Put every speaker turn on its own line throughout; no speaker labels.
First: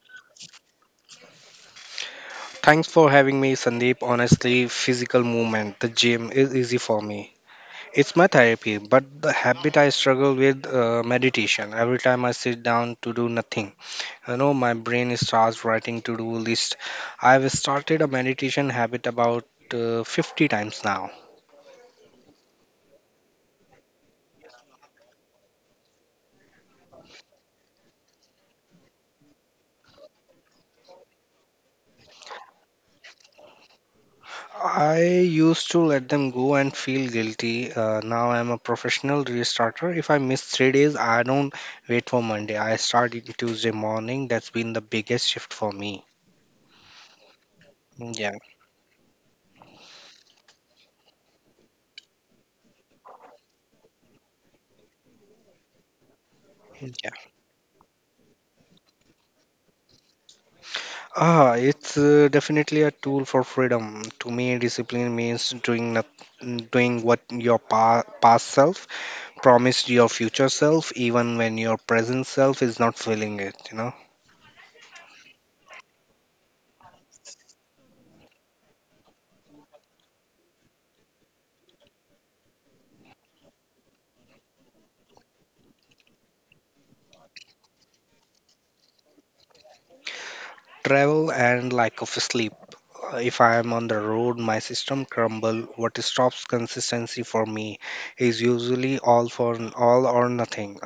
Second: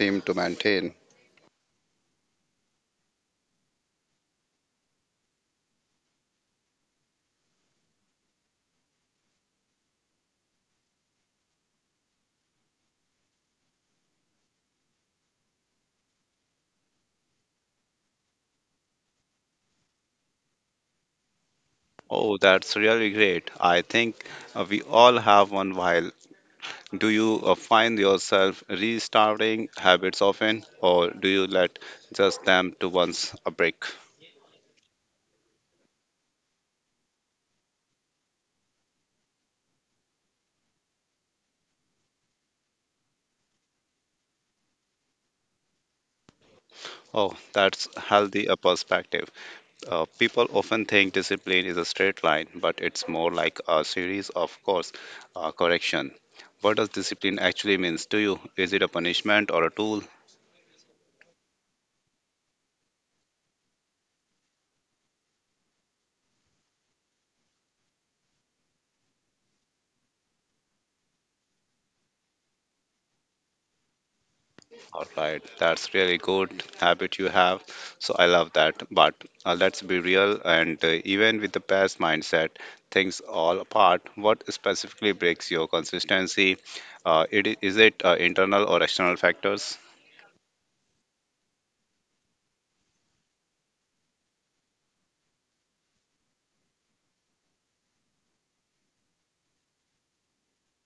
seem to maintain?
Thanks for having me, Sandeep. Honestly, physical movement, the gym is easy for me. It's my therapy, but the habit I struggle with meditation. Every time I sit down to do nothing, my brain starts writing to-do list. I've started a meditation habit about 50 times now.
Oh, that's really great. I think we all have one while Do you find yourself restarting habits often, or do you let just them to once a break?
I used to let them go and feel guilty. Now I'm a professional restarter. If I miss 3 days, I don't wait for Monday. I start it Tuesday morning. That's been the biggest shift for me.
Oh, that's
Yeah,
healthy a perspective. People often think discipline is a straight line, but it's more like a series of course correction. What does
yeah.
discipline actually means to you? Is it a punishment or a tool?
It's definitely a tool for freedom. To me, discipline means doing not, doing what your past self promised your future self, even when your present self is not feeling it. You know,
All right, that's really good habit you have. So I love that. But let's be real, and even with the past mindset, things all apart. What specifically breaks your consistency? Is it internal or external factors?
travel and lack of sleep. If I am on the road, my system crumble. What stops consistency for me is usually all or nothing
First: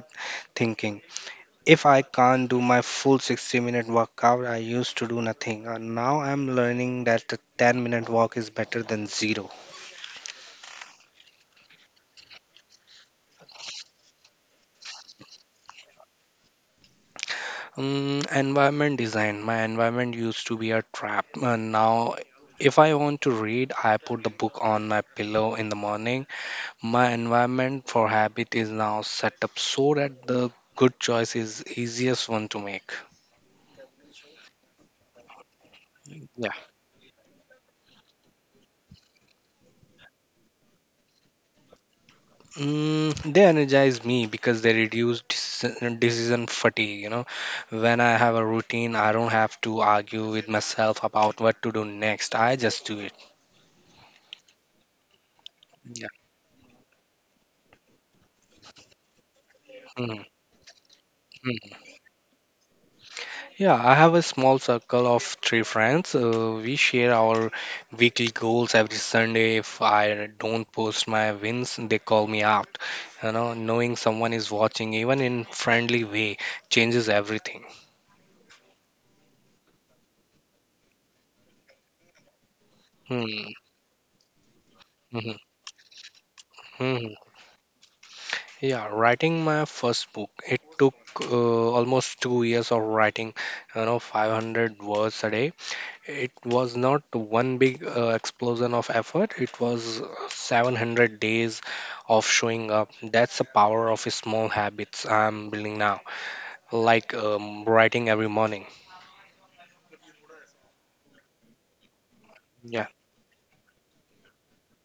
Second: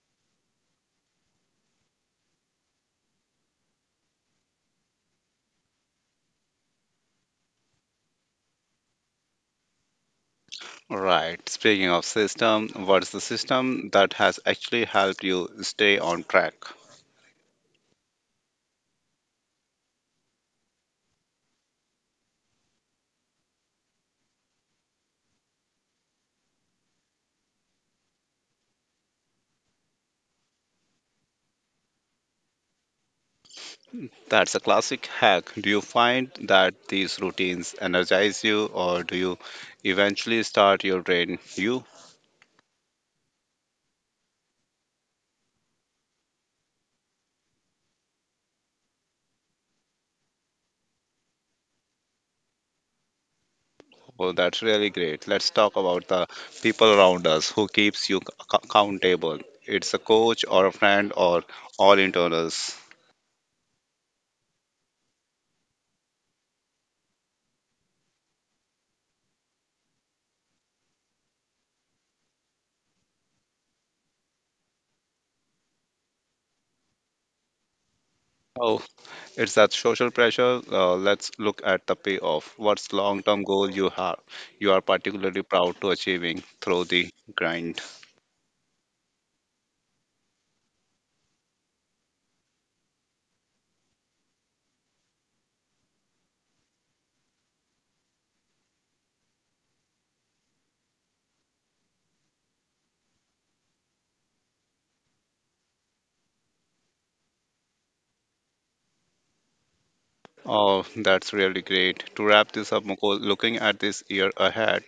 thinking. If I can't do my full 60-minute workout, I used to do nothing. And now I'm learning that the 10-minute walk is better than zero.
Right. Speaking of system, what's the system that has actually helped you stay on track?
Environment design. My environment used to be a trap. And now, if I want to read, I put the book on my pillow in the morning. My environment for habit is now set up so that the good choice is easiest one to make.
That's a classic hack. Do you find
Yeah.
that these routines energize you, or do you eventually start your drain you?
Mm, they energize me because they reduce decision fatigue. You know, when I have a routine, I don't have to argue with myself about what to do next. I just do it.
Well, that's really great. Let's talk about
Yeah.
the people around us who keeps you accountable. It's a
Mhm.
coach or a friend or
Mhm.
all internals.
Yeah, I have a small circle of three friends. We share our weekly goals every Sunday. If I don't post my wins, they call me out. You know, knowing someone is watching, even in friendly way, changes everything.
Oh, it's that social pressure. Let's look at the payoff. What's long-term
Hmm.
goal you have? You are particularly proud to achieving through the
Mhm.
grind.
Yeah, writing my first book. It took uh, almost 2 years of writing, you know, 500 words a day. It was not one big explosion of effort. It was 700 days of showing up. That's the power of small habits I'm building now, like writing every morning.
Oh, that's really great. To wrap this up,
Yeah,
Mukul, looking at this year ahead,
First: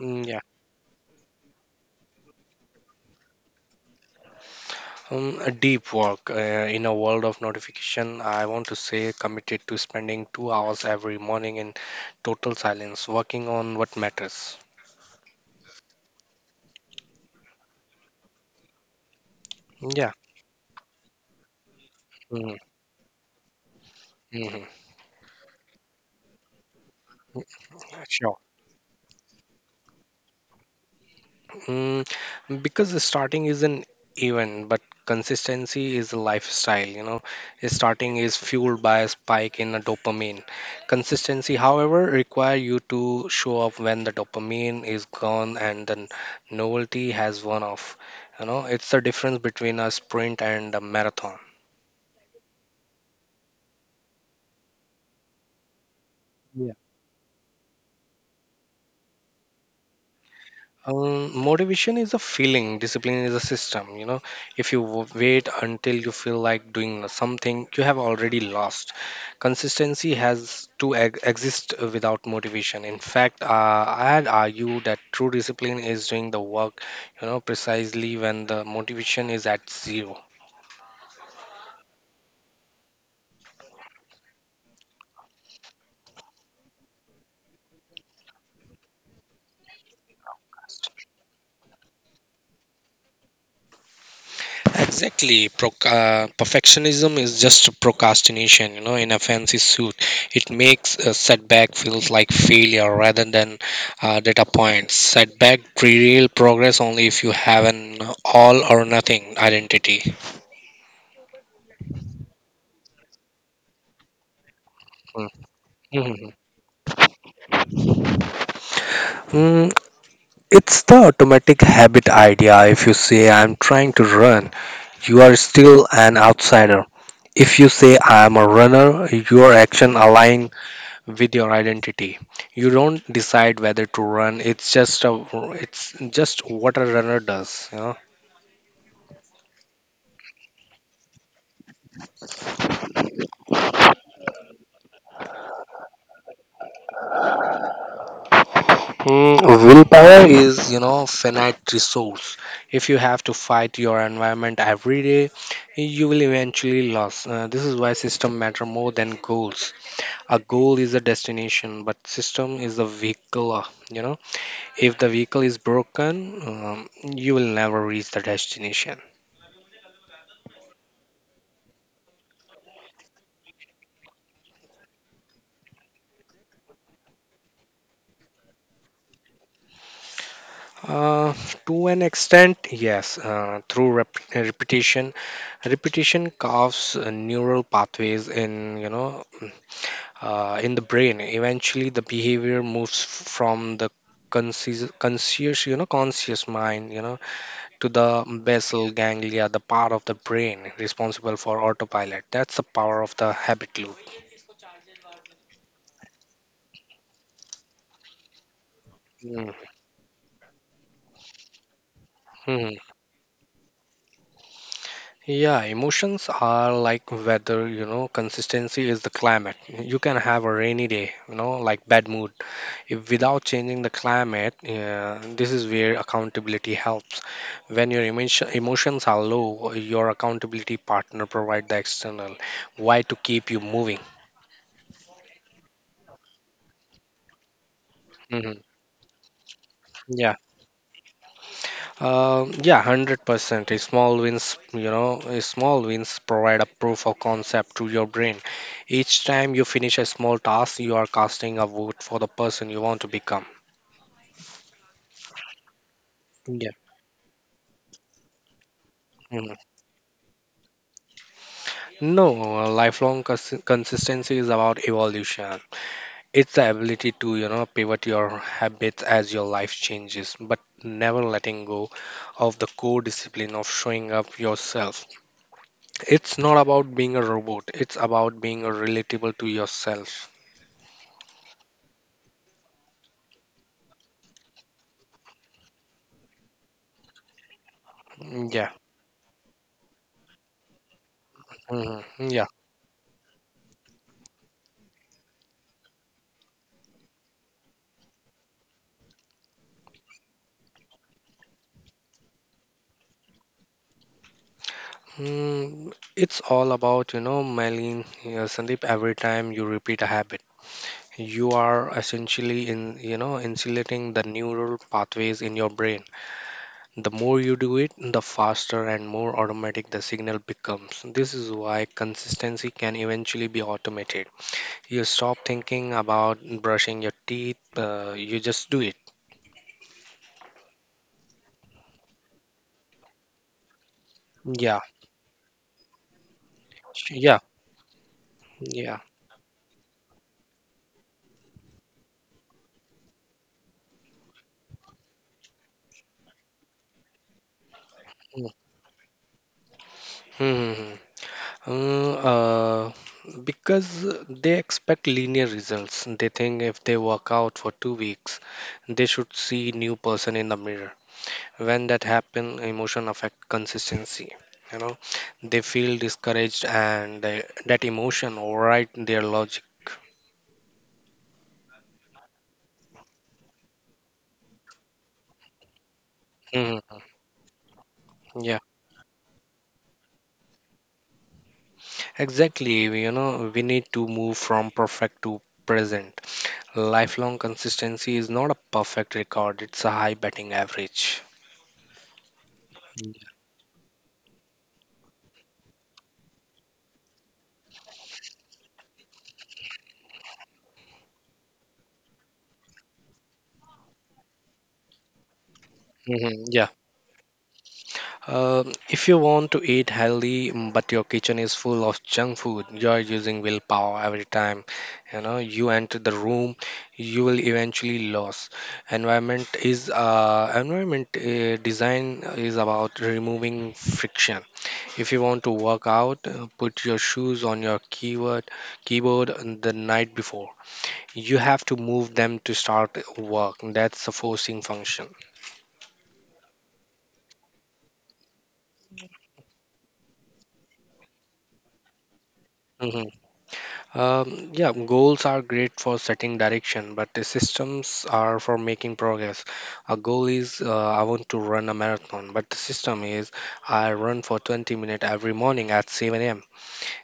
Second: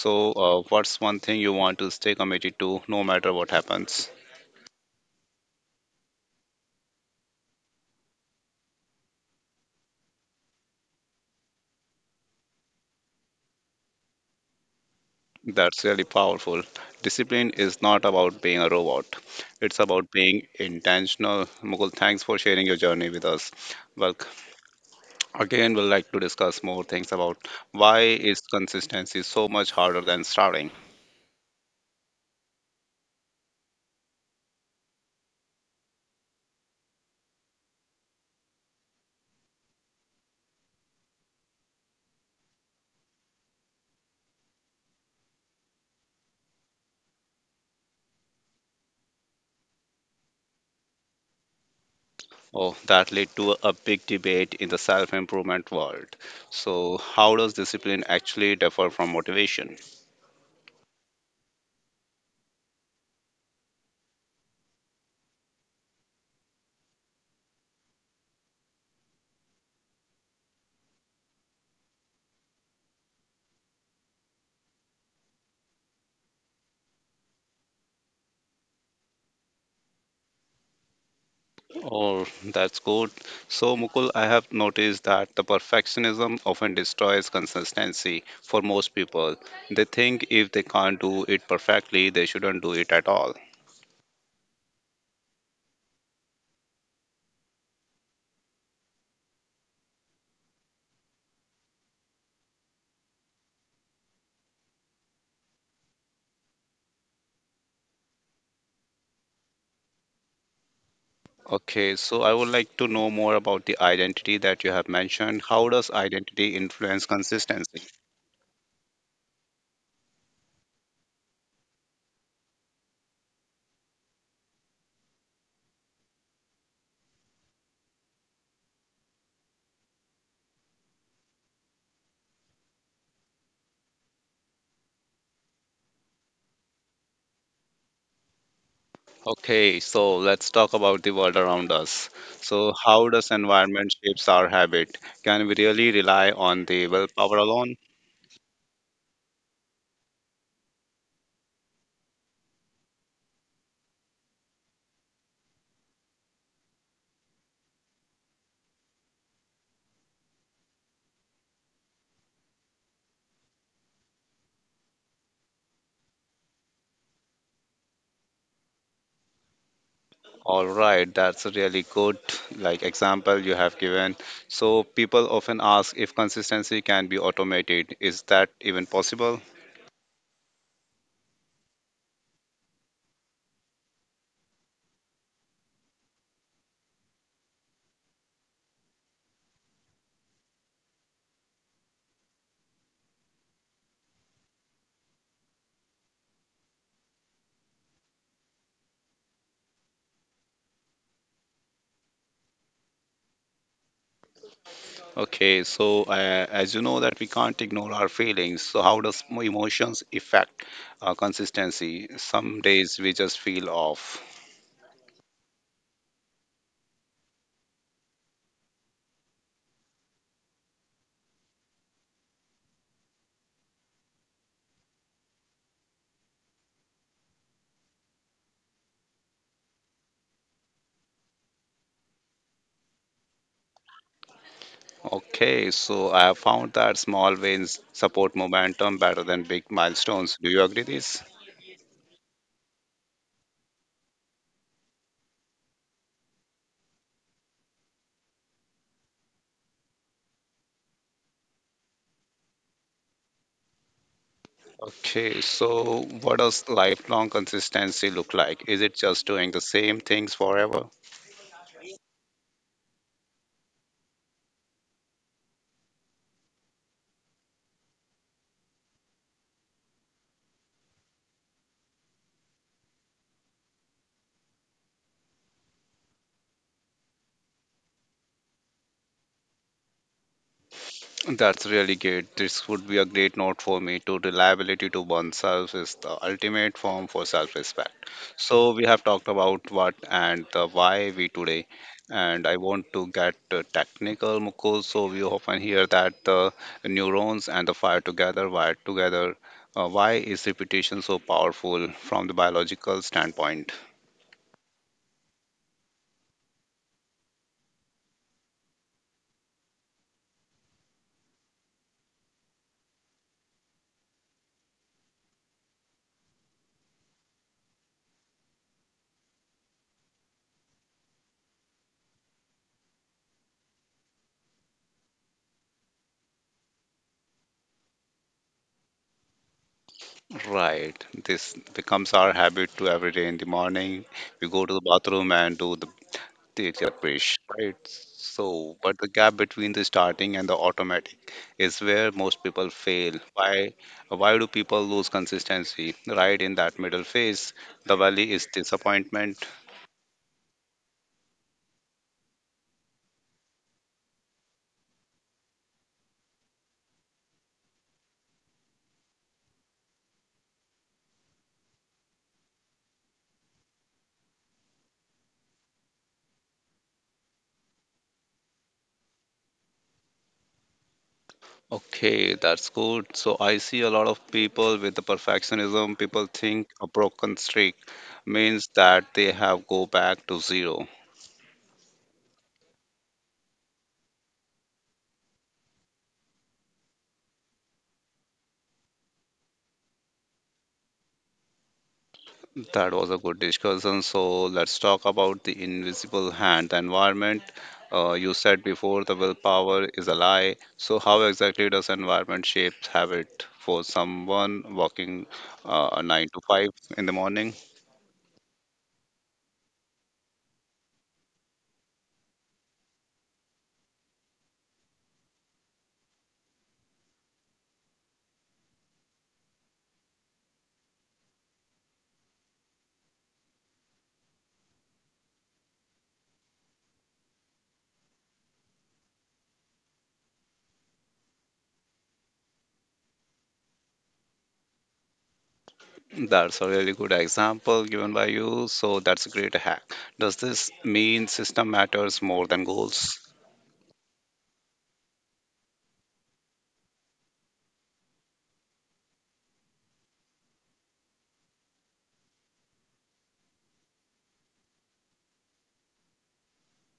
Mm, yeah.
what's one thing you want to stay committed to, no matter what happens?
Um, a deep work in a world of notification. I want to say committed to spending 2 hours every morning in total silence, working on what matters.
That's really powerful. Discipline is not about being a robot. It's about
Yeah.
being intentional. Mukul, thanks for
Mm-hmm.
sharing your journey with us. Well,
Mm-hmm.
again, we'll like to discuss more things about why
Yeah, sure.
is consistency so much harder than starting.
Mm, because the starting is an event, but consistency is a lifestyle. You know, starting is fueled by a spike in a dopamine. Consistency, however, require you to show up when the dopamine is gone and the novelty has worn off. You know, it's the difference between a sprint and a marathon.
Oh, that led to a big debate in the self-improvement world. So, how does discipline actually differ from motivation?
Motivation is a feeling, discipline is a system. You know, if you wait until you feel like doing something, you have already lost. Consistency has to exist without motivation. In fact, I'd argue that true discipline is doing the work, you know, precisely when the motivation is at zero.
Oh, that's good. So, Mukul, I have noticed that the perfectionism often destroys consistency for most people. They think if they can't do it perfectly, they shouldn't do it at all.
Exactly. Perfectionism is just procrastination, you know, in a fancy suit. It makes a setback feels like failure rather than data points. Setback real progress only if you have an all or nothing identity.
Okay, so I would like to know more about the identity that you have
Mm.
mentioned. How does
Mhm.
identity influence consistency?
Mm, it's the automatic habit idea. If you say I'm trying to run, you are still an outsider. If you say I am a runner, your action align with your identity. You don't decide whether to run. It's just what a runner does, you know.
Okay, so let's talk about the world around us. So, how does environment shapes our habit? Can we really rely on the willpower alone?
Willpower is, you know, finite resource. If you have to fight your environment every day, you will eventually lose. This is why system matter more than goals. A goal is a destination, but system is a vehicle. You know, if the vehicle is broken, you will never reach the destination.
All right, that's a really good like example you have given. So people often ask if consistency can be automated. Is that even possible?
Uh, to an extent, yes, through repetition. Repetition carves neural pathways in, you know, in the brain. Eventually, the behavior moves from the conscious mind, you know, to the basal ganglia, the part of the brain responsible for autopilot. That's the power of the habit loop.
Okay, so as you know that we can't ignore our feelings. So how does
Mm-hmm.
emotions affect consistency? Some days we just feel off.
Yeah, emotions are like weather, you know, consistency is the climate. You can have a rainy day, you know, like bad mood. If without changing the climate, yeah, this is where accountability helps. When your emotions are low, your accountability partner provide the external why to keep you moving.
Okay, so I have found that small wins support
Hmm.
momentum better than big
Yeah.
milestones. Do you agree this?
Yeah, 100%. A small wins provide a proof of concept to your brain. Each time you finish a small task, you are casting a vote for the person you want to become.
Okay, so what
Yeah.
does lifelong consistency look like? Is it just
Mhm.
doing the same things forever?
No, lifelong consistency is about evolution. It's the ability to, you know, pivot your habits as your life changes, but never letting go of the core discipline of showing up yourself. It's not about being a robot, it's about being relatable to yourself.
That's really good. This would be a great note for me to reliability to oneself is the ultimate form for self respect.
Mm, Yeah,
So, we have talked about what and the why we today,
mhm, yeah.
and I want to get technical, Mukul. So, we often hear that the neurons and the fire together, wired together. Why is repetition so powerful from the biological standpoint?
It's all about, you know, Malin, yeah, Sandeep, every time you repeat a habit, you are essentially in, you know, insulating the neural pathways in your brain. The more you do it, the faster and more automatic the signal becomes. This is why consistency can eventually be automated. You stop thinking about brushing your teeth, you just do it.
Right. This becomes our habit to every day in the morning. We go to
Yeah,
the bathroom and do the take a
yeah,
brush, right? So,
yeah.
but the gap between the starting and the automatic is where most people fail. Why? Why do people lose consistency? Right in that middle phase, the valley
Mm.
is disappointment.
Hmm. Mm, because they expect linear results. They think if they work out for 2 weeks, they should see new person in the mirror. When that happen, emotion affect consistency. You know, they feel discouraged, and that emotion override their logic.
Okay, that's good. So I see a lot of people with the perfectionism. People think
Mhm.
a broken streak
Yeah,
means that they have go back to zero.
exactly. You know, we need to move from perfect to present. Lifelong consistency is not a perfect record; it's a high batting average.
That was a good discussion. So let's talk about the invisible hand, the environment. You said before the willpower is a lie. So how exactly does environment shape habit for someone working a nine
Mhm.
to
Yeah.
five in the morning?
If you want to eat healthy, but your kitchen is full of junk food, you are using willpower every time. You know, you enter the room, you will eventually lose. Environment design is about removing friction. If you want to work out, put your shoes on your keyboard the night before. You have to move them to start work. That's a forcing function.
That's a really good example given by you. So that's a great hack. Does this mean system matters more than goals?
Mm-hmm. Yeah, goals are great for setting direction, but the systems are for making progress. A goal is I want to run a marathon, but the system is I run for 20 minutes every morning at 7 a.m.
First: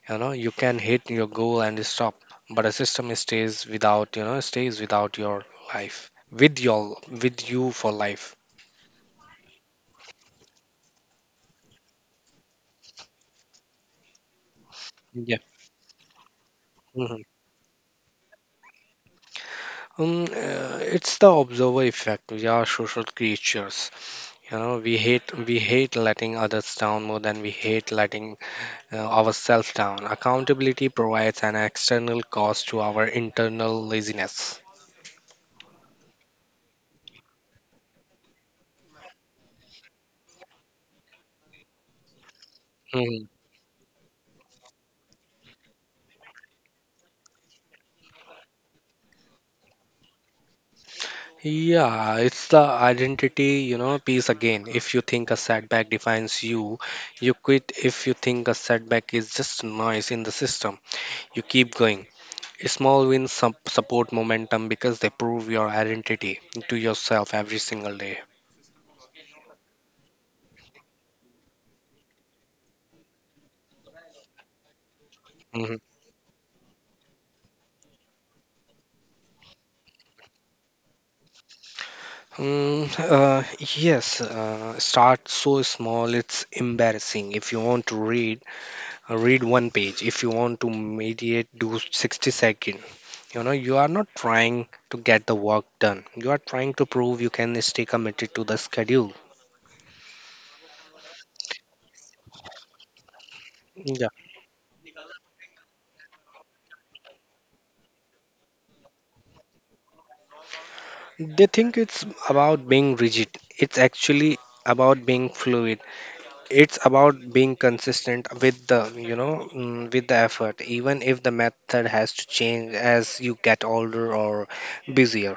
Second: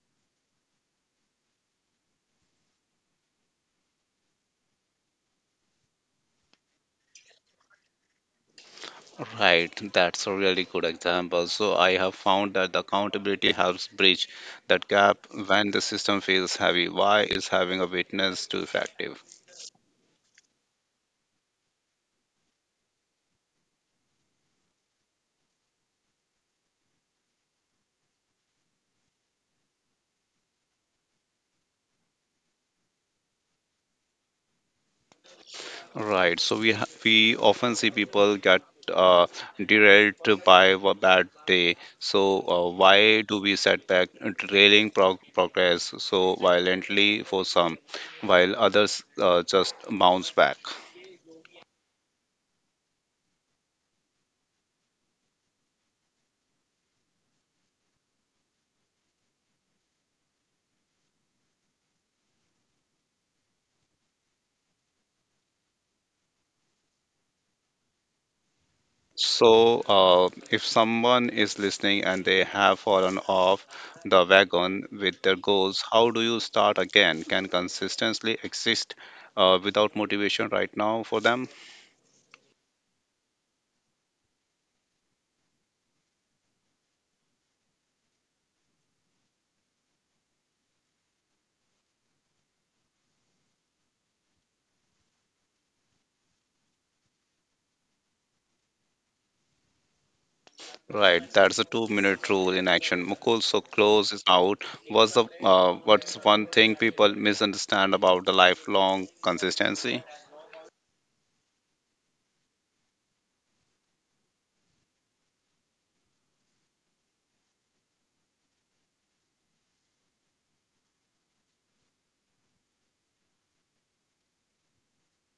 You know, you can hit your goal and stop, but a system stays without, you know, stays without your with with you for life.
Right, that's a really good example. So I have found that the accountability helps bridge that gap
Yeah.
when the system feels heavy. Why
Mhm.
is having a witness too effective?
It's the observer effect. We are social creatures. You know, we hate letting others down more than we hate letting ourselves down. Accountability provides an external cost to our internal laziness.
Right. So we often see people get uh, derailed by a bad day. So why
Mhm.
do we set back derailing progress so violently for some, while others just bounce back?
Yeah, it's the identity, you know, piece again. If you think a setback defines you, you quit. If you think a setback is just noise in the system, you keep going. Small wins support momentum because they prove your identity to yourself every single day.
So, if someone is listening and they have fallen off the wagon with their
Mm-hmm.
goals, how do you start again? Can consistency exist without motivation right now for them?
Mm, yes, start so small it's embarrassing. If you want to read, read one page. If you want to mediate, do 60 second. You know, you are not trying to get the work done. You are trying to prove you can stay committed to the schedule.
Right, that's a two-minute rule in action. Mukul, so
Yeah.
close is out. What's the what's one thing people misunderstand about the lifelong consistency?
They think it's about being rigid. It's actually about being fluid. It's about being consistent with the with the effort even if the method has to change as you get older or busier.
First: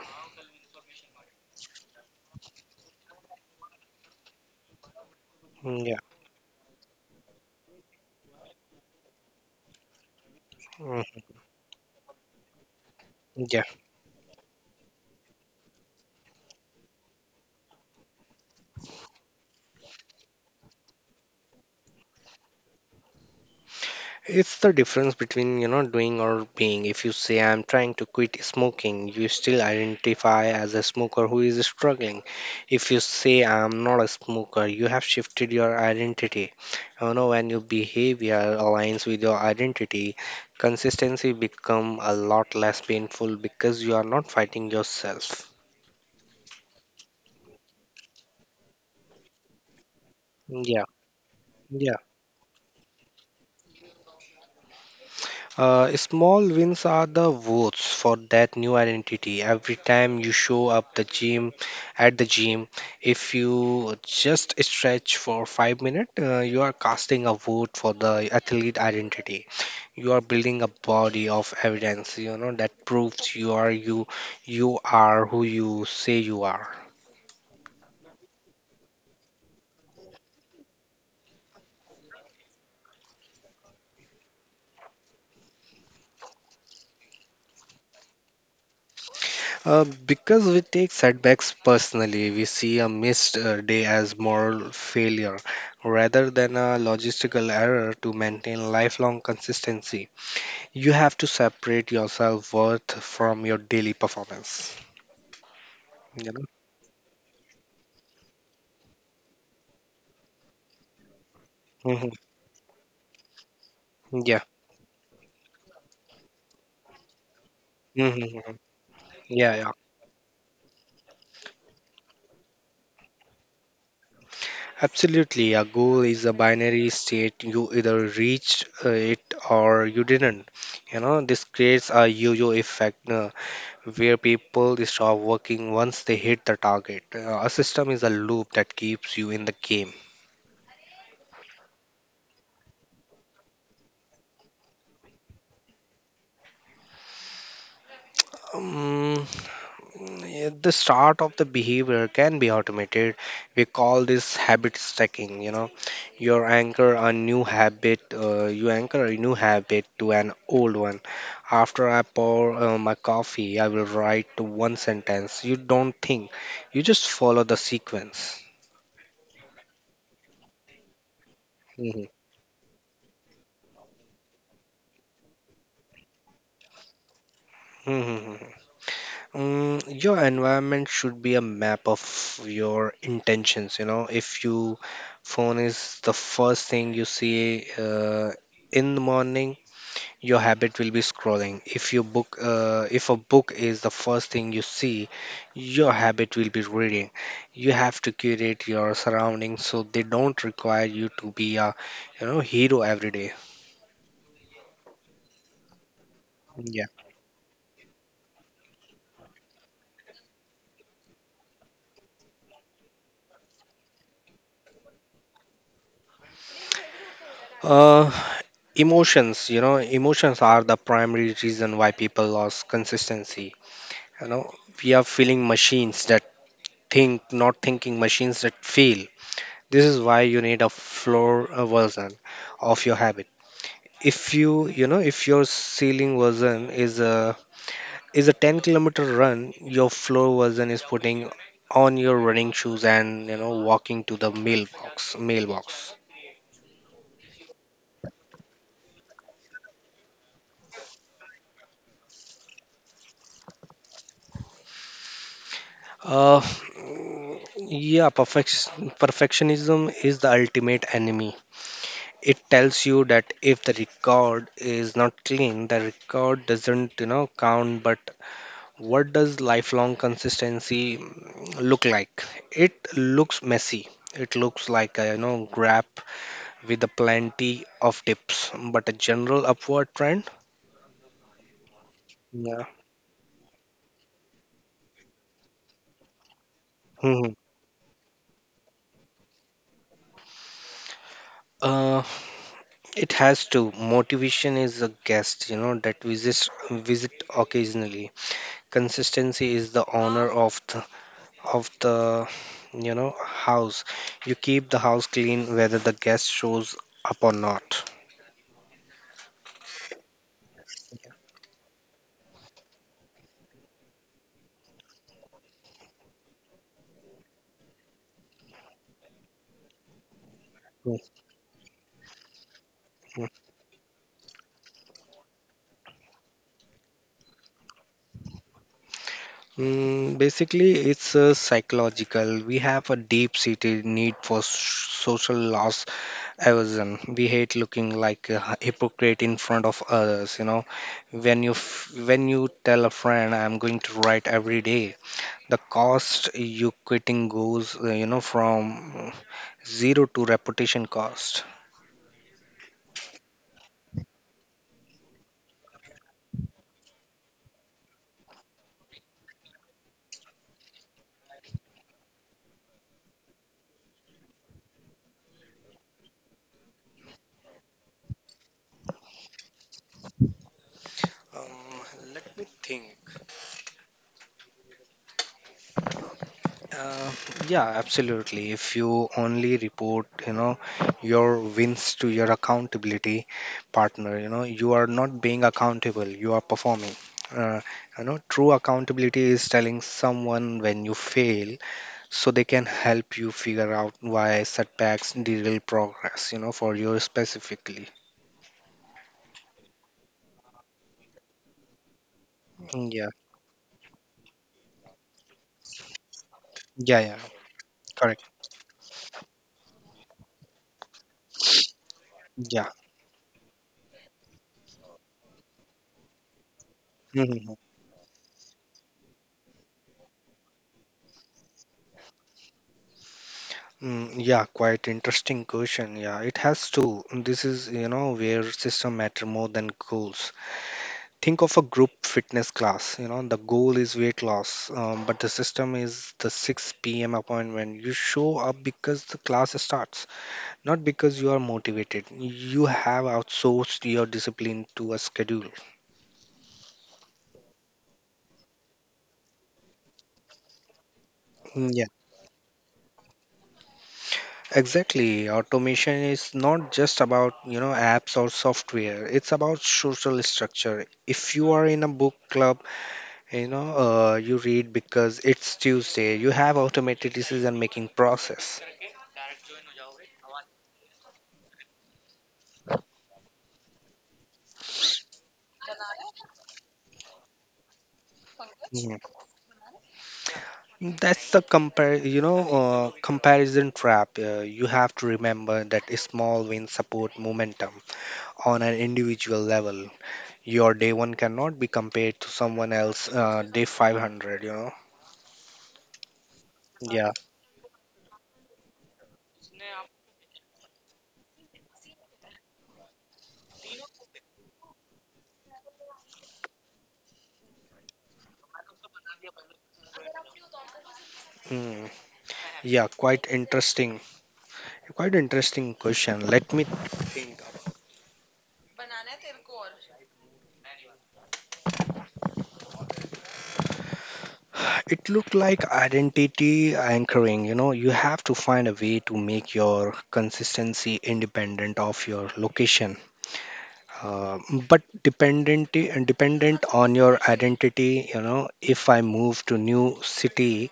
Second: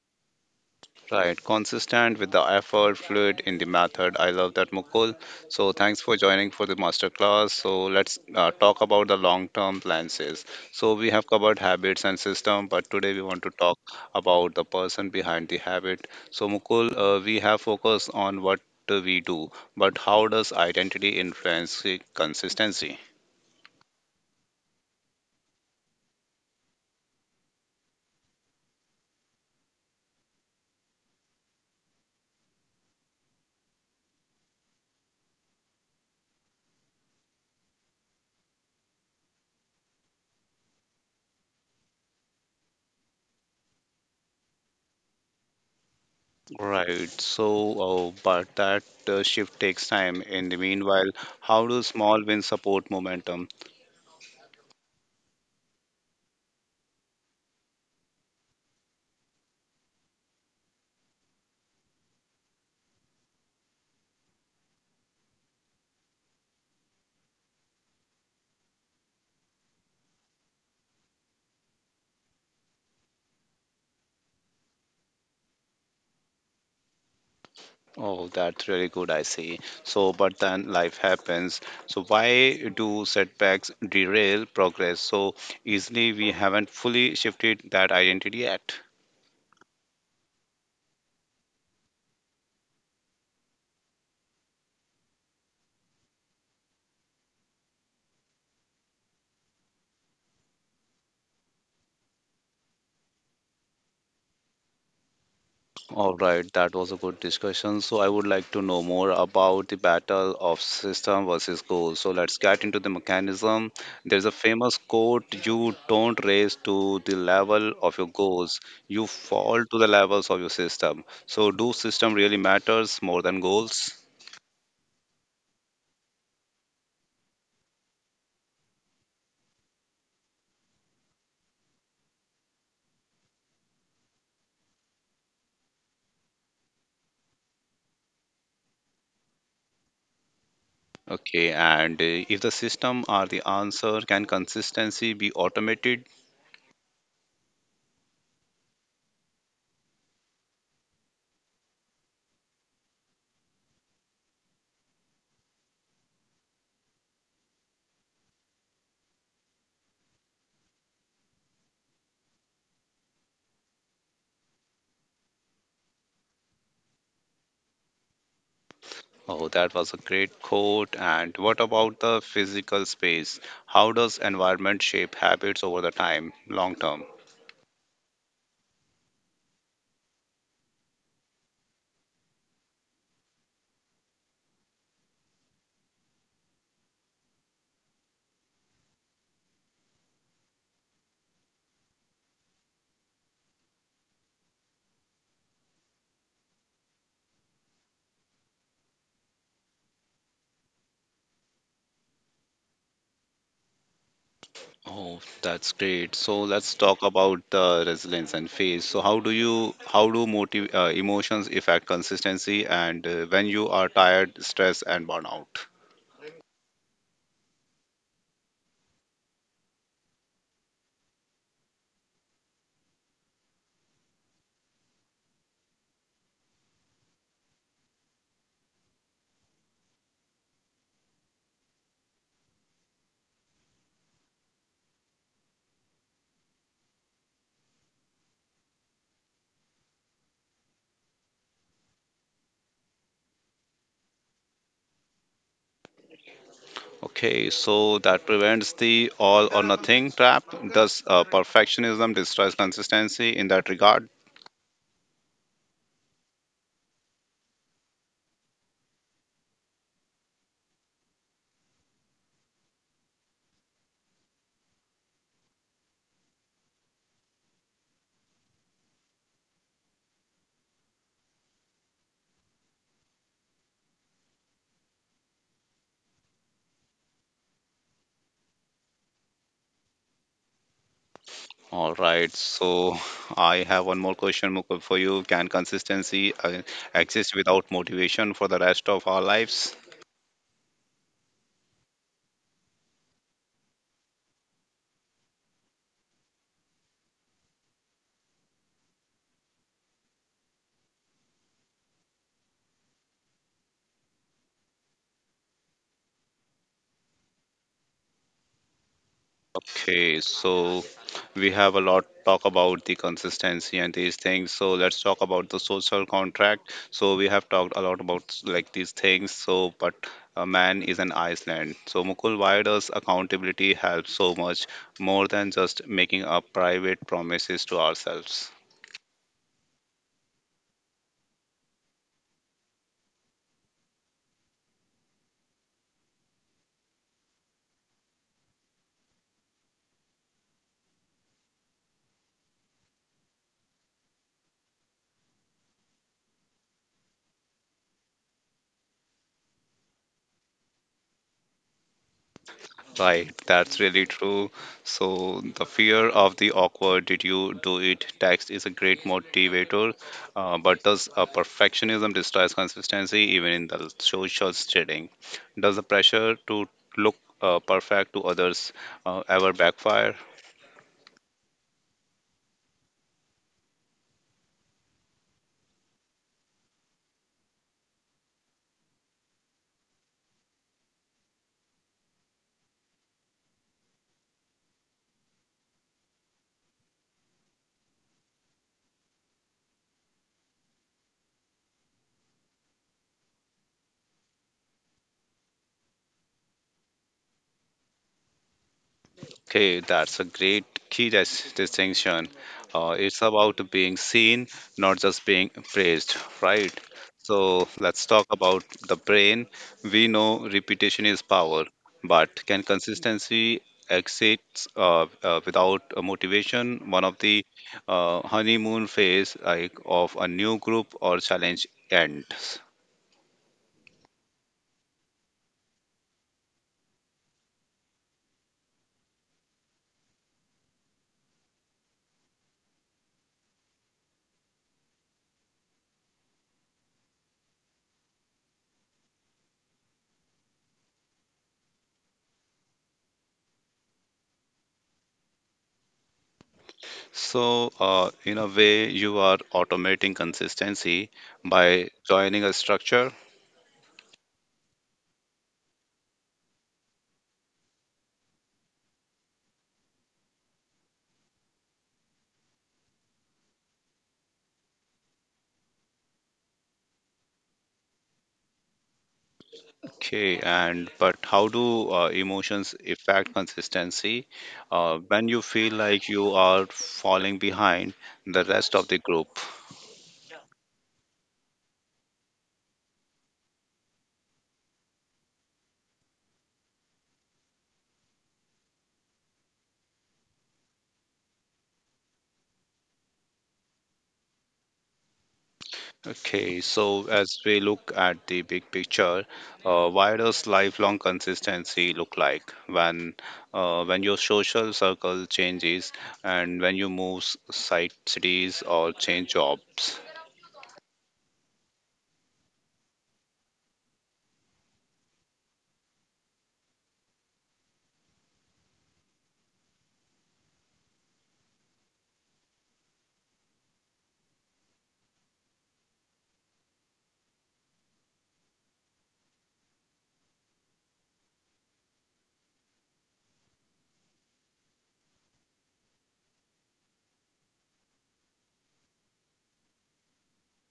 Right, consistent with the effort, fluid in the method. I love that, Mukul. So
Mm, yeah
thanks for joining for the masterclass. So let's talk about the long-term plans. Is. So we
Mm,
have covered habits and system, but today we want to
yeah.
talk about the person behind the habit. So Mukul, we have focused on what we do, but how does identity influence the consistency?
It's the difference between, you know, doing or being. If you say, I'm trying to quit smoking, you still identify as a smoker who is struggling. If you say, I'm not a smoker, you have shifted your identity. You know, when your behavior aligns with your identity, consistency become a lot less painful because you are not fighting yourself.
Right. So, but that shift takes time. In the
Yeah,
meanwhile, how do
yeah.
small wins support momentum?
Small wins are the votes for that new identity. Every time you show up the gym, at the gym, if you just stretch for 5 minutes, you are casting a vote for the athlete identity. You are building a body of evidence, you know, that proves you are who you say you are.
Oh, that's really good, I see. So, but then life happens. So, why do setbacks derail progress so easily? We haven't fully shifted that identity yet.
Because we take setbacks personally, we see a missed day as moral failure rather than a logistical error to maintain lifelong consistency. You have to separate yourself worth from your daily performance.
All
You
right, that was a good discussion. So, I would like to know more about the battle of system versus
know?
goal.
Hmm.
So, let's get into the mechanism. There's a
Yeah.
famous quote you don't raise to the level of your
Hmm.
goals, you
Yeah,
fall
yeah.
to the levels of your system. So, do system really matters more than goals?
Absolutely. A goal is a binary state. You either reached it or you didn't. You know, this creates a yo yo effect. Where people stop working once they hit the target. A system is a loop that keeps you in the game.
Okay, and if the system are the answer, can consistency be automated?
Um, yeah, the start of the behavior can be automated. We call this habit stacking. You anchor a new habit. You anchor a new habit to an old one. After I pour my coffee, I will write to one sentence. You don't think. You just follow the sequence.
Oh, that was a great quote. And what about the physical space? How does environment shape habits over the time, long term?
Mhm. Your environment should be a map of your intentions. You know, if you phone is the first thing you see in the morning, your habit will be scrolling. If your book, if a book is the first thing you see, your habit will be reading. You have to curate your surroundings so they don't require you to be a, hero every day.
Oh, that's great. So let's
Yeah.
talk about the resilience and phase. So how do you how do motive emotions affect consistency and when you are tired, stressed, and burnout?
Uh, Emotions, emotions are the primary reason why people lost consistency you know we are feeling machines that think, not thinking machines that feel. This is why you need a floor version of your habit. If you you know if your ceiling version is a 10-kilometer run, your floor version is putting on your running shoes and, you know, walking to the mailbox.
Okay, so that prevents the all or nothing trap. Does perfectionism destroys consistency in that regard?
Yeah, perfectionism is the ultimate enemy. It tells you that if the record is not clean, the record doesn't, you know, count. But what does lifelong consistency look like? It looks messy. It looks like a, you know, graph with a plenty of dips but a general upward trend.
All right,
Yeah.
so I have one more question Mukul, for you. Can consistency exist
Mhm.
without motivation for the rest of our lives?
Uh, it has to. Motivation is a guest, you know, that visits visit occasionally. Consistency is the honor of the you know house. You keep the house clean whether the guest shows up or not.
Okay, so we have a lot talk about the consistency and these things. So let's talk about the social contract. So we have talked a lot about like these things. So, but a man is an Iceland. So Mukul, why does
Mhm.
accountability help so much more than just making up private promises to ourselves?
Basically it's a psychological, we have a deep seated need for social loss aversion. We hate looking like a hypocrite in front of others, you know. When you when you tell a friend I'm going to write every day, the cost you quitting goes, you know, from zero to reputation cost.
Right, that's really true. So, the fear of the awkward, did you do it? Text is a great motivator, but does a perfectionism destroys consistency even in the social setting? Does the pressure to look perfect to others ever backfire?
Um, Let me think. Uh, yeah, absolutely. If you only report, you know, your wins to your accountability partner, you know, you are not being accountable. You are performing. Uh, you know, true accountability is telling someone when you fail, so they can help you figure out why setbacks derail progress. You know, for you specifically.
Okay, that's a great key distinction.
Yeah.
It's about being seen, not just being praised, right?
Yeah. Yeah.
So let's
Correct.
talk about the brain. We know repetition is power, but can consistency exist without a motivation? One of
Yeah.
the honeymoon phase like of a new group or challenge ends.
Yeah, quite interesting question. Yeah, it has to. This is, you know, where system matter more than goals. Think of a group fitness class. You know, the goal is weight loss, but the system is the 6 p.m. appointment. You show up because the class starts, not because you are motivated. You have outsourced your discipline to a schedule.
So, in a way, you are automating consistency
Yeah,
by joining a structure.
exactly. Automation is not just about, you know, apps or software. It's about social structure. If you are in a book club, you read because it's Tuesday. You have automated decision making process.
Okay, and but how do emotions affect consistency? When you feel like you are falling behind the rest of
Yeah.
the group.
That's the compare, comparison trap. You have to remember that small wins support momentum on an individual level. Your day one cannot be compared to someone else day 500, you know.
Okay, so
Yeah.
as we look at the big picture, why does lifelong consistency look like when your social circle changes and when you move site cities or change jobs?
Hmm. Yeah, quite interesting, quite interesting question. Let me think. It looked like identity anchoring. You know, you have to find a way to make your consistency independent of your location, uh, but dependent on your identity. You know, if I move to new city,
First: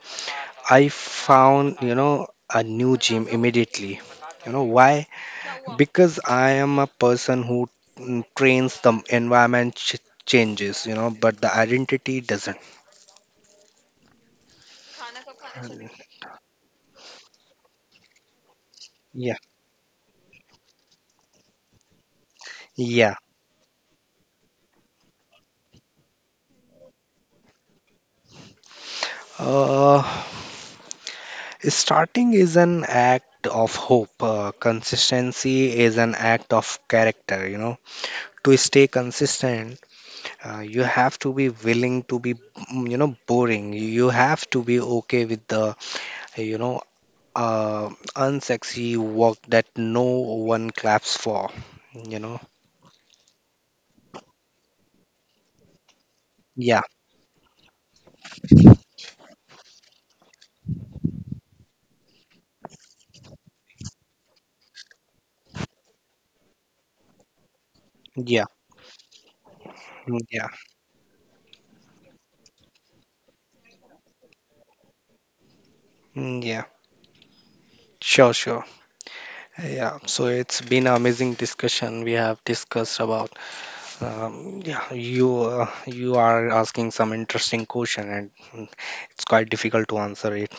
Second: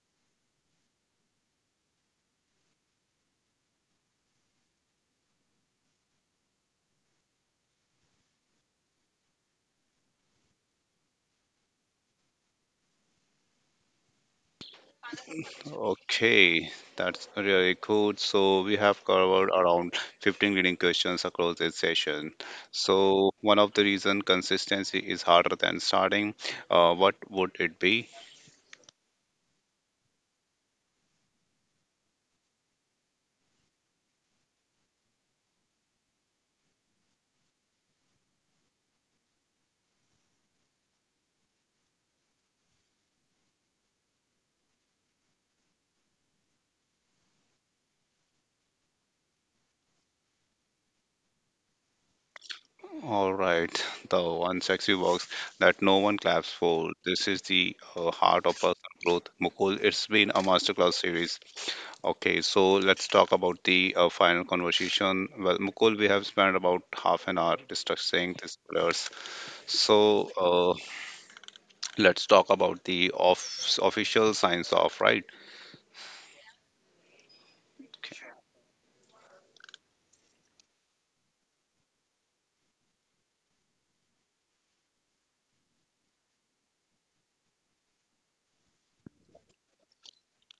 I found, you know, a new gym immediately. You know why? Because I am a person who, trains the environment changes. You know, but the identity doesn't.
Okay, that's really good. So we have
Yeah.
covered around 15 leading questions across this session.
Yeah.
So one of the reason consistency is harder than starting. What would it be?
Uh, Starting is an act of hope. Consistency is an act of character, you know. To stay consistent, you have to be willing to be, you know, boring. You have to be okay with the, you know, uh, unsexy work that no one claps for, you know.
All right, the one sexy box that no one claps
Yeah,
for. This is the heart of personal growth. Mukul, it's been a masterclass series. Okay, so let's talk about the final conversation. Well, Mukul, we have spent about half an hour discussing
yeah,
these pillars.
mm,
So,
yeah,
let's talk about the official signs off, right?
mm, yeah.
Okay,
Sure, sure. Yeah, so it's been an amazing discussion. We have discussed about yeah, you are asking some interesting question, and, it's quite difficult to answer it.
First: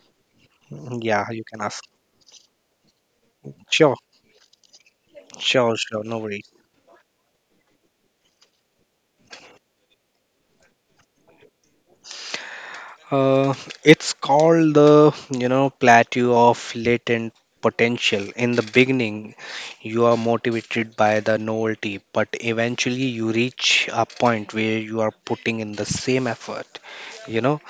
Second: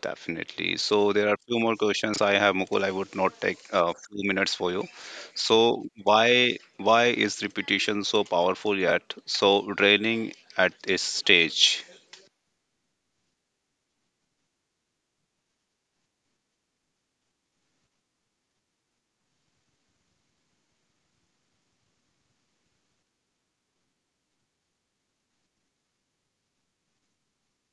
definitely. So
Yeah,
there are
you
few
can
more
ask.
questions I have, Mukul. I would not take a
Sure,
few minutes for you.
sure,
So
sure. No worries.
why is repetition so powerful yet so draining at this stage?
Uh, it's called the, you know, plateau of latent potential. In the beginning, you are motivated by the novelty, but eventually you reach a point where you are putting in the same effort. You know,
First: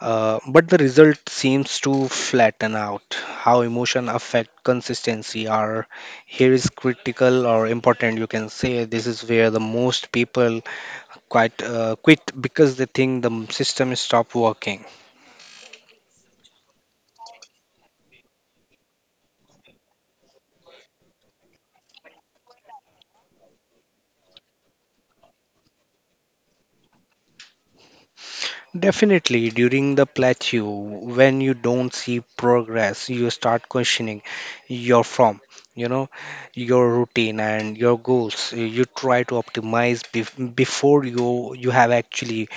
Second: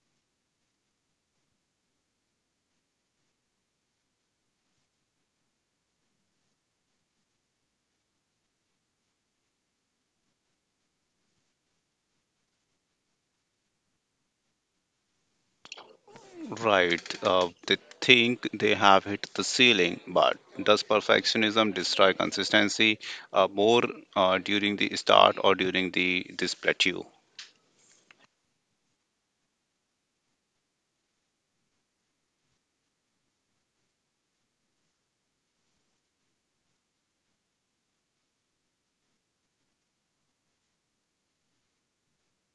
But the result seems to flatten out. How emotion affect consistency are here is critical or important, you can say. This is where the most people quite quit because they think the system is stop working.
Right. They think they have hit the ceiling, but does perfectionism destroy consistency more during the start or during the this plateau?
Definitely, during the plateau, when you don't see progress, you start questioning your form, you know, your routine and your goals. You try to optimize before you have actually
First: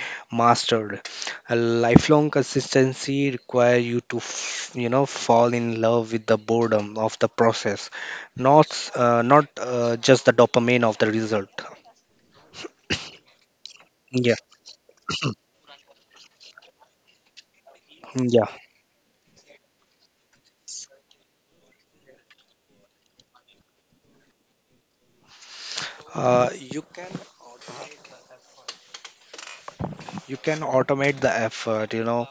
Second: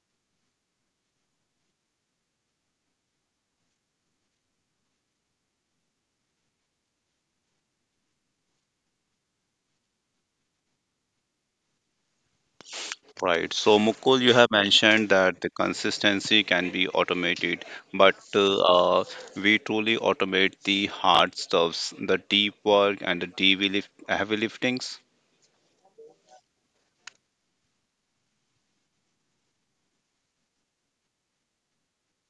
mastered. A lifelong consistency require you to, you know, fall in love with the boredom of the process, not just the dopamine of the result.
Right. So, Mukul, you
Yeah,
have mentioned that the consistency can be automated, but
yeah.
we truly automate the hard stuffs, the deep work and the heavy liftings.
Uh, you can You can automate the effort, you know,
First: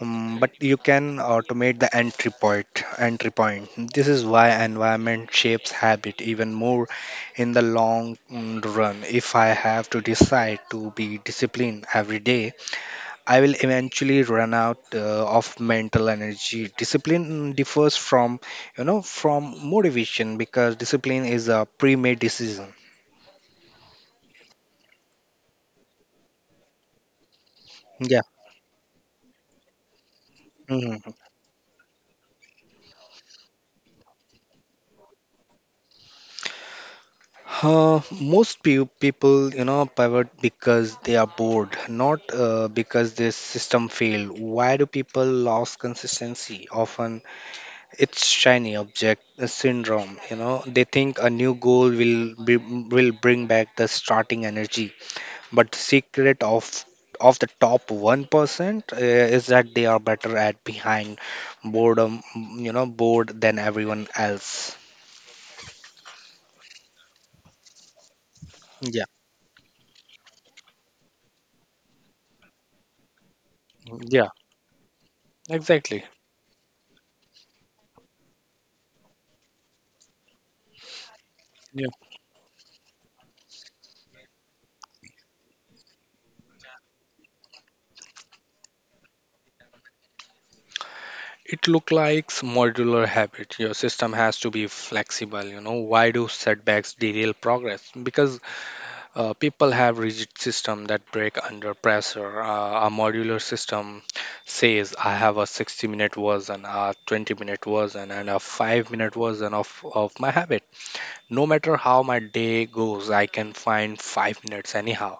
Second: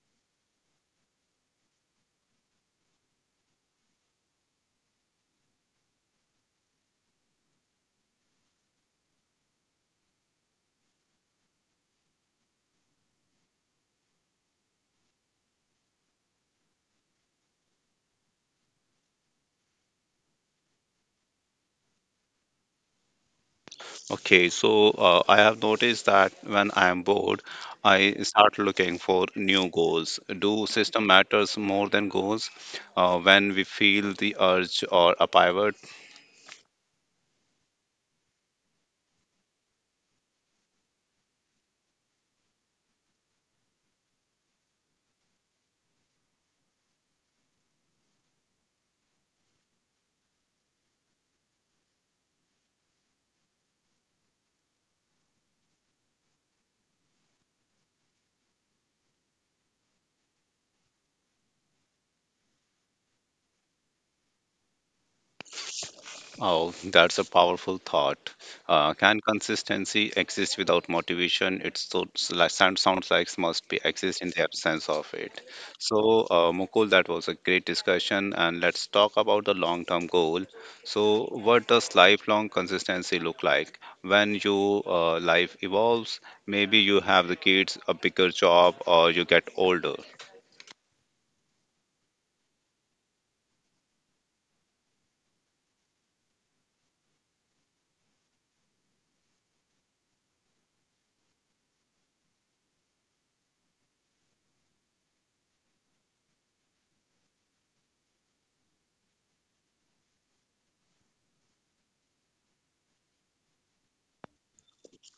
but you can automate the entry point. Entry point. This is why environment shapes habit even more in the long run. If I have to decide to be disciplined every day, I will eventually run out of mental energy. Discipline differs from, from motivation because discipline is a pre-made decision.
Okay, so I have noticed that when I am bored, I start looking for new goals. Do
Yeah.
system matters more than goals? When we feel the urge or a pivot,
Most people, you know, pivot because they are bored, not because their system failed. Why do people lose consistency? Often it's shiny object syndrome. You know, they think a new goal will bring back the starting energy, but the secret of the top 1% is that they are better at behind boredom, you know, bored than everyone else.
Oh, that's a powerful thought.
Yeah,
Can consistency exist without motivation? It so, sounds like must be exist
yeah,
in the absence of it. So,
exactly.
Mukul, that was a great discussion, and let's talk about the long-term goal. So, what does lifelong consistency look like? When your life evolves, maybe you have the kids, a bigger job, or you get older.
It look like modular habit. Your system has to be flexible. You know, why do setbacks derail progress? Because people have rigid system that break under pressure. A modular system says I have a 60-minute version, a 20-minute version, and a 5 minute version of my habit. No matter how my day goes, I can find 5 minutes anyhow.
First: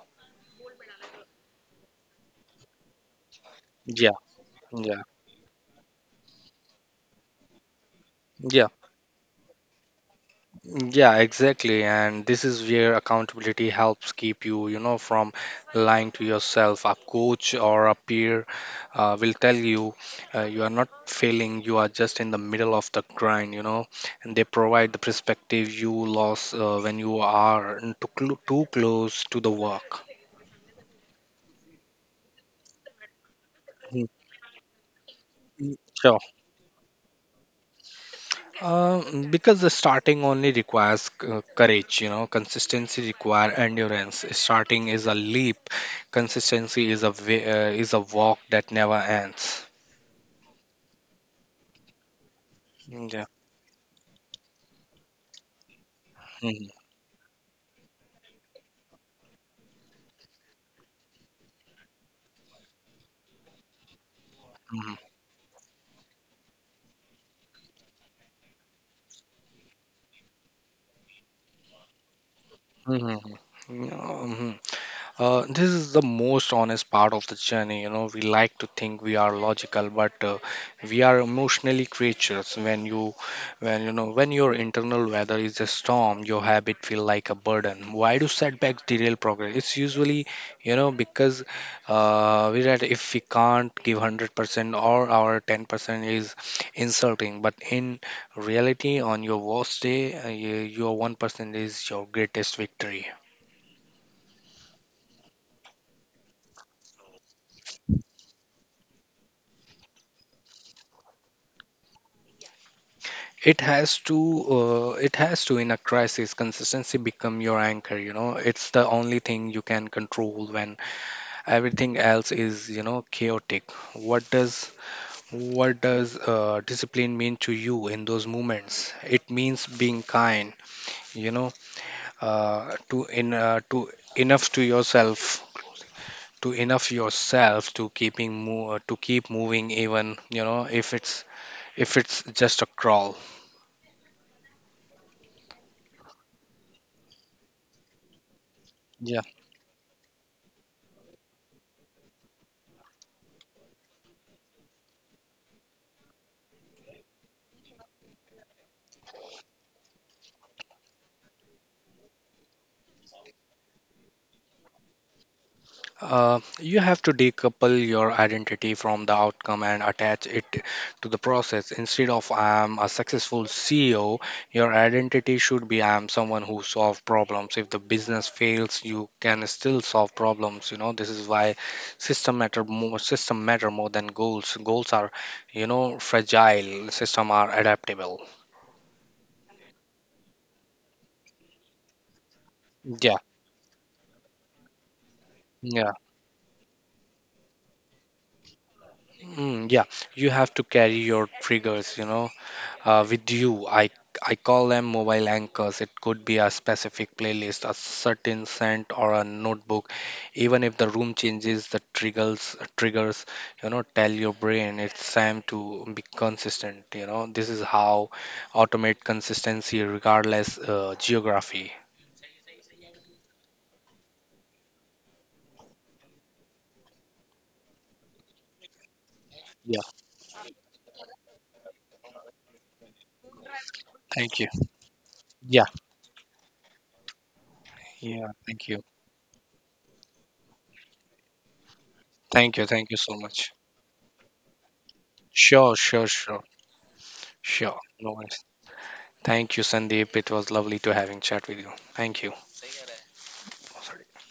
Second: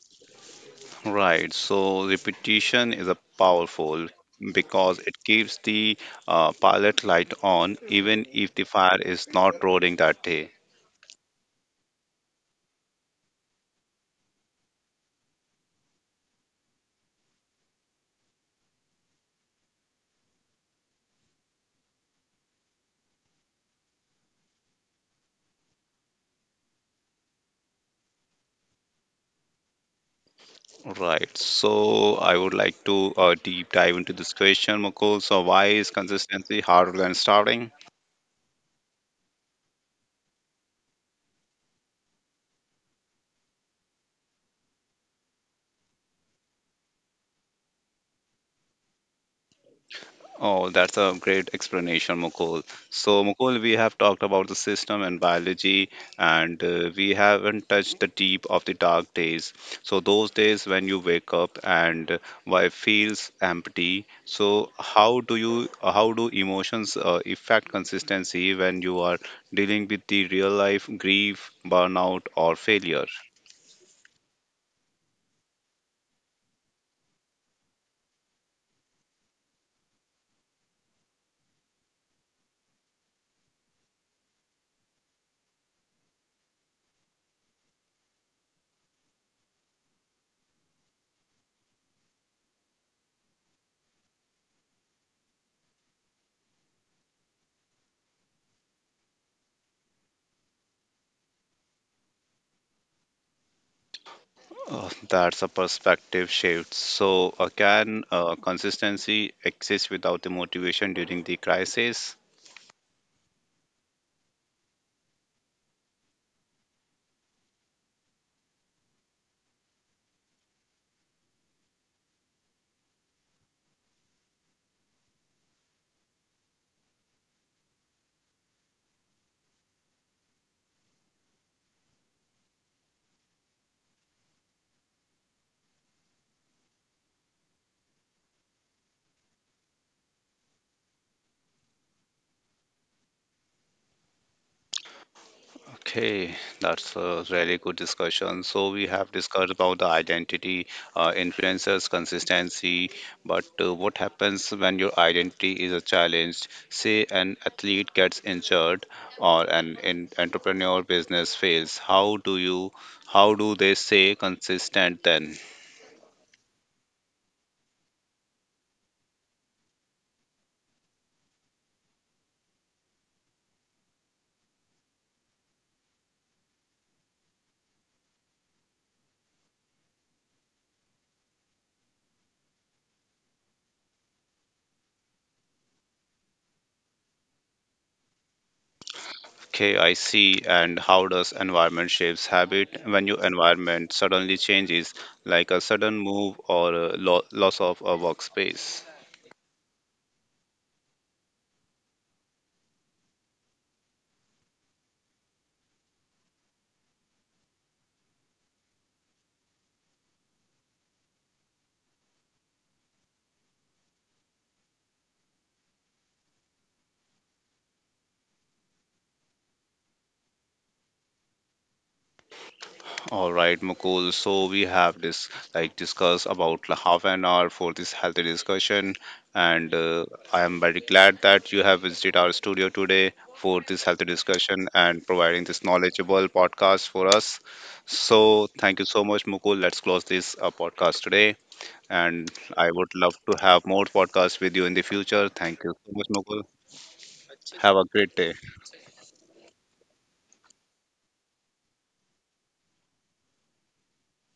Right, so repetition is a powerful
Yeah,
because
yeah,
it keeps the pilot light on even if the
yeah.
fire is not roaring that day.
Yeah, exactly. And this is where accountability helps keep you, you know, from lying to yourself. A coach or a peer will tell you you are not failing, you are just in the middle of the grind, you know, and they provide the perspective you lost when you are too, too close to the work.
Right, so I would like to deep dive
Mhm.
into this question, Mukul. So, why is
Sure.
consistency harder than starting?
Because the starting only requires courage, you know, consistency require endurance. Starting is a leap, consistency is a walk that never ends.
Oh, that's a great explanation, Mukul. So,
Yeah.
Mukul, we have talked about the system and biology, and
Mhm,
we haven't touched the deep of the dark days. So, those days when you wake up and why feels empty. So,
mhm,
how do you, how do emotions affect consistency when you are dealing with the real life grief, burnout, or failure?
mhm. Mhm. This is the most honest part of the journey. You know, we like to think we are logical, but we are emotionally creatures. When when your internal weather is a storm, your habit feel like a burden. Why do setbacks derail progress? It's usually, you know, because we that if we can't give 100% or our 10% is insulting. But in reality, on your worst day, your 1% is your greatest victory.
That's a perspective shift. So, can consistency exist without the motivation during the crisis?
It has to, it has to. In a crisis, consistency become your anchor, you know. It's the only thing you can control when everything else is, you know, chaotic. What does discipline mean to you in those moments? It means being kind, you know, to enough to yourself to enough yourself, to keep moving, even, you know, if it's just a crawl.
Okay, that's a really good discussion. So we have discussed about the identity, influencers, consistency, but what happens when your identity is a challenged? Say an athlete gets injured or an entrepreneur business fails. How do you, how do they stay consistent then?
You have to decouple your identity from the outcome and attach it to the process. Instead of I am a successful CEO, your identity should be I am someone who solve problems. If the business fails, you can still solve problems. You know, this is why system matter more. System matter more than goals. Goals are, you know, fragile. System are adaptable.
Okay, I see. And how does environment shapes habit when
Yeah.
your environment suddenly changes like a
Yeah,
sudden move or a loss of a workspace.
yeah. You have to carry your triggers, you know, with you. I call them mobile anchors. It could be a specific playlist, a certain scent, or a notebook. Even if the room changes, the triggers you know tell your brain it's time to be consistent. You know, this is how automate consistency, regardless geography.
All right Mukul, so we have this like discussed about half an hour for this healthy discussion and
Yeah.
I am very glad that you have visited our studio today for this healthy
Thank you.
discussion and providing this
Yeah.
knowledgeable podcast for us. So
Yeah. Thank
thank
you.
you so much Mukul, let's close this podcast today. And
Thank you.
I
Thank you
would
so
love to
much.
have more podcasts with you in the future. Thank
Sure.
you so
Sure.
much, Mukul.
Sure.
Have
Sure.
a
No
great day.
worries. Thank you, Sandeep. It was lovely to having chat with you. Thank you.